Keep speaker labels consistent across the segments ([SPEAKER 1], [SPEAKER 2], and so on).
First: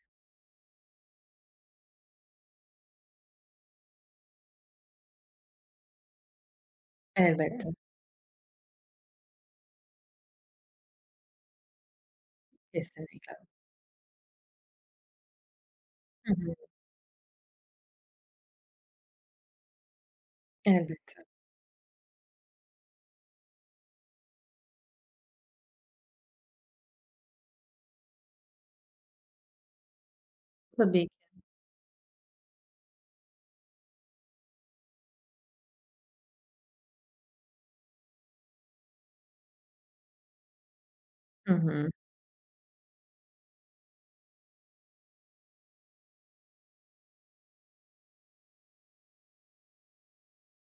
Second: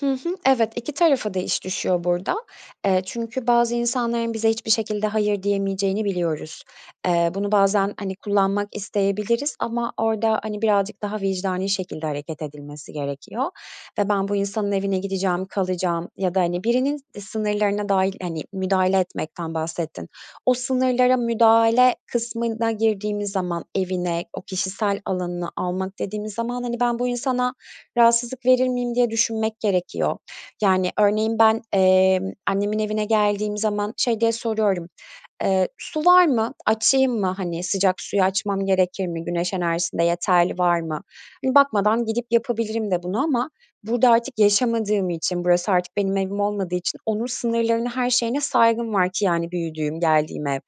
[SPEAKER 1] Hı hı. Evet, 2 tarafa da iş düşüyor burada. Eee, çünkü bazı insanların bize hiçbir şekilde "hayır" diyemeyeceğini biliyoruz. Eee, bunu
[SPEAKER 2] Elbette.
[SPEAKER 1] bazen, hani, kullanmak isteyebiliriz ama orada, hani, birazcık daha vicdani şekilde hareket edilmesi
[SPEAKER 2] Kesinlikle.
[SPEAKER 1] gerekiyor ve ben bu insanın evine gideceğim, kalacağım
[SPEAKER 2] Hı
[SPEAKER 1] ya da,
[SPEAKER 2] hı.
[SPEAKER 1] hani, birinin sınırlarına dâhil hani müdahale etmekten bahsettin. O sınırlara
[SPEAKER 2] Elbette.
[SPEAKER 1] müdahale kısmına girdiğimiz zaman evine, o kişisel alanına almak dediğimiz zaman, hani, "Ben bu insana rahatsızlık verir miyim?" diye düşünmek gerekiyor. Yani
[SPEAKER 2] Tabii ki.
[SPEAKER 1] örneğin ben, emm, annemin evine geldiğim zaman şey diye soruyorum, "Eee, su var mı? Açayım mı, hani, sıcak suyu açmam gerekir mi? Güneş enerjisinde yeterli var mı?"
[SPEAKER 2] Hı
[SPEAKER 1] Hani,
[SPEAKER 2] hı.
[SPEAKER 1] bakmadan gidip yapabilirim de bunu ama burada artık yaşamadığım için, burası artık benim evim olmadığı için onun sınırlarına, her şeyine saygım var ki, yani, büyüdüğüm, geldiğim ev.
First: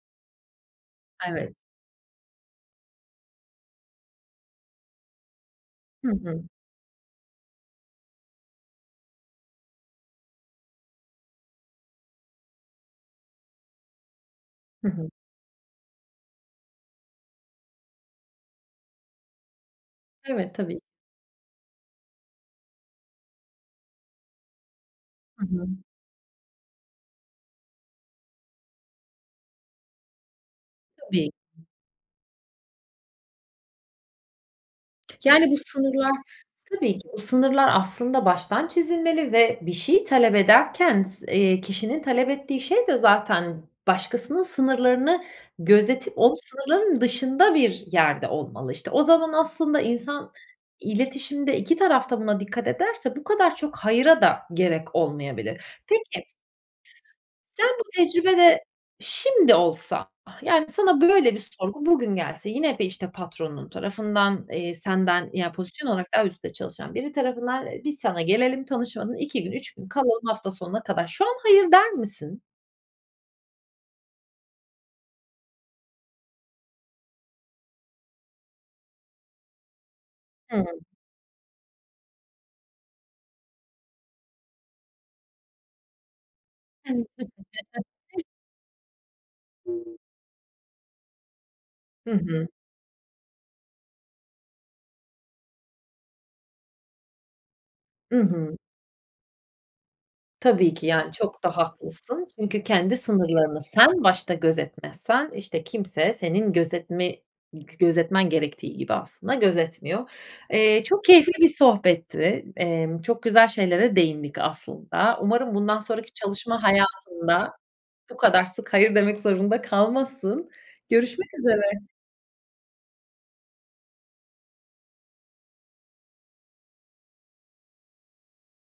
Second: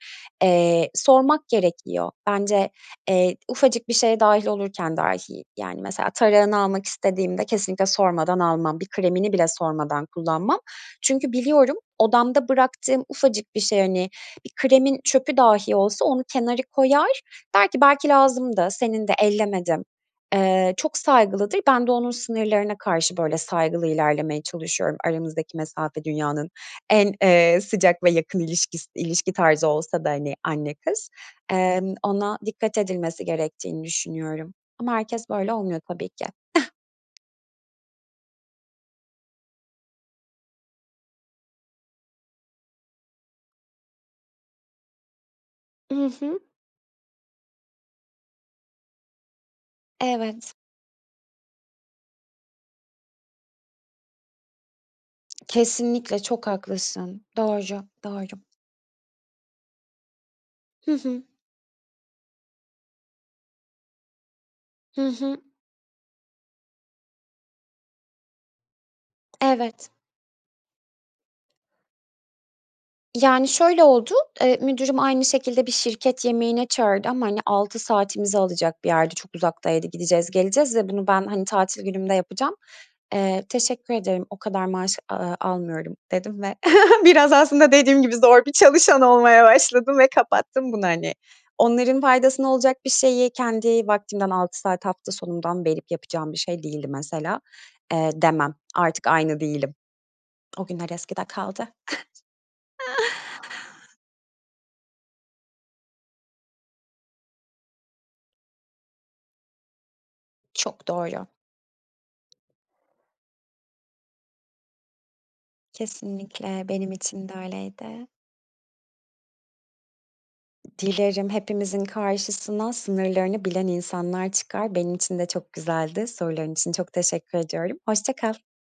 [SPEAKER 1] Eee, sormak
[SPEAKER 2] Evet.
[SPEAKER 1] gerekiyor. Bence, eee, ufacık bir şeye dâhil olurken dahi, yani
[SPEAKER 2] Hı
[SPEAKER 1] mesela
[SPEAKER 2] hı.
[SPEAKER 1] tarağını almak istediğimde kesinlikle sormadan almam, bir kremini bile sormadan kullanmam. Çünkü biliyorum odamda bıraktığım ufacık bir şey, hani, bir
[SPEAKER 2] Hı
[SPEAKER 1] kremin
[SPEAKER 2] hı.
[SPEAKER 1] çöpü dahi olsa onu kenara koyar, der ki "Belki lazımdı, senindi ellemedim."
[SPEAKER 2] Evet,
[SPEAKER 1] Eee,
[SPEAKER 2] tabii.
[SPEAKER 1] çok saygılıdır. Ben de onun sınırlarına karşı böyle saygılı ilerlemeye çalışıyorum.
[SPEAKER 2] Hı
[SPEAKER 1] Aramızdaki
[SPEAKER 2] hı.
[SPEAKER 1] mesafe dünyanın en, eee, sıcak ve yakın ilişkis ilişki tarzı olsa da hani anne-kız.
[SPEAKER 2] Tabii.
[SPEAKER 1] Emm, ona dikkat edilmesi gerektiğini düşünüyorum. Ama herkes
[SPEAKER 2] Yani,
[SPEAKER 1] böyle
[SPEAKER 2] bu
[SPEAKER 1] olmuyor tabii
[SPEAKER 2] sınırlar
[SPEAKER 1] ki.
[SPEAKER 2] Tabii ki. Bu sınırlar aslında baştan çizilmeli ve bir şey talep ederken s eee, kişinin talep ettiği şey de zaten başkasının sınırlarını
[SPEAKER 1] I
[SPEAKER 2] gözetip o
[SPEAKER 1] hı.
[SPEAKER 2] sınırların dışında bir yerde olmalı. İşte, o zaman aslında insan
[SPEAKER 1] Evet.
[SPEAKER 2] iletişimde 2 taraf da buna dikkat ederse bu kadar çok "hayır"a da gerek olmayabilir.
[SPEAKER 1] Kesinlikle,
[SPEAKER 2] Peki
[SPEAKER 1] çok haklısın.
[SPEAKER 2] Sen bu
[SPEAKER 1] Doğru, doğru.
[SPEAKER 2] tecrübede şimdi olsa ah, yani,
[SPEAKER 1] Hı
[SPEAKER 2] sana
[SPEAKER 1] hı.
[SPEAKER 2] böyle bir sorgu bugün gelse yine de, işte, patronun tarafından, eee,
[SPEAKER 1] Hı
[SPEAKER 2] senden,
[SPEAKER 1] hı.
[SPEAKER 2] yani, pozisyon olarak daha üstte çalışan biri tarafından, eee, "Biz sana gelelim tanışmadan 2 gün 3 gün
[SPEAKER 1] Evet.
[SPEAKER 2] kalalım hafta sonuna kadar." Şu an "hayır" der misin?
[SPEAKER 1] Yani, şöyle oldu: Eee, müdürüm aynı şekilde bir şirket yemeğine çağırdı ama hani 6 saatimizi alacak bir yerdi, çok uzaktaydı, gideceğiz,
[SPEAKER 2] Hıı.
[SPEAKER 1] geleceğiz ve bunu ben, hani, tatil günümde yapacağım. "Eee, teşekkür ederim, o kadar maaş, aaa, almıyorum." dedim ve biraz aslında dediğim gibi zor bir çalışan olmaya başladım ve kapattım bunu hani. Onların
[SPEAKER 2] Hı hı.
[SPEAKER 1] faydasına olacak bir şeyi kendi vaktimden 6 saat hafta sonundan verip yapacağım bir şey değildi mesela Eee,
[SPEAKER 2] I
[SPEAKER 1] demem.
[SPEAKER 2] hı.
[SPEAKER 1] Artık aynı değilim. O
[SPEAKER 2] Tabii ki,
[SPEAKER 1] günler
[SPEAKER 2] yani,
[SPEAKER 1] eskide
[SPEAKER 2] çok da
[SPEAKER 1] kaldı.
[SPEAKER 2] haklısın. Çünkü kendi sınırlarını sen başta gözetmezsen, işte, kimse senin gözetme gözetmen gerektiği gibi aslında gözetmiyor. Eee,
[SPEAKER 1] Çok
[SPEAKER 2] çok
[SPEAKER 1] doğru.
[SPEAKER 2] keyifli bir sohbetti. Emm, çok güzel şeylere değindik aslında. Umarım bundan sonraki çalışma
[SPEAKER 1] Kesinlikle, benim için de
[SPEAKER 2] hayatında
[SPEAKER 1] öyleydi.
[SPEAKER 2] bu kadar sık "hayır" demek zorunda kalmazsın. Görüşmek
[SPEAKER 1] Dilerim, hepimizin
[SPEAKER 2] üzere.
[SPEAKER 1] karşısına sınırlarını bilen insanlar çıkar. Benim için de çok güzeldi. Soruların için çok teşekkür ediyorum. Hoşça kal.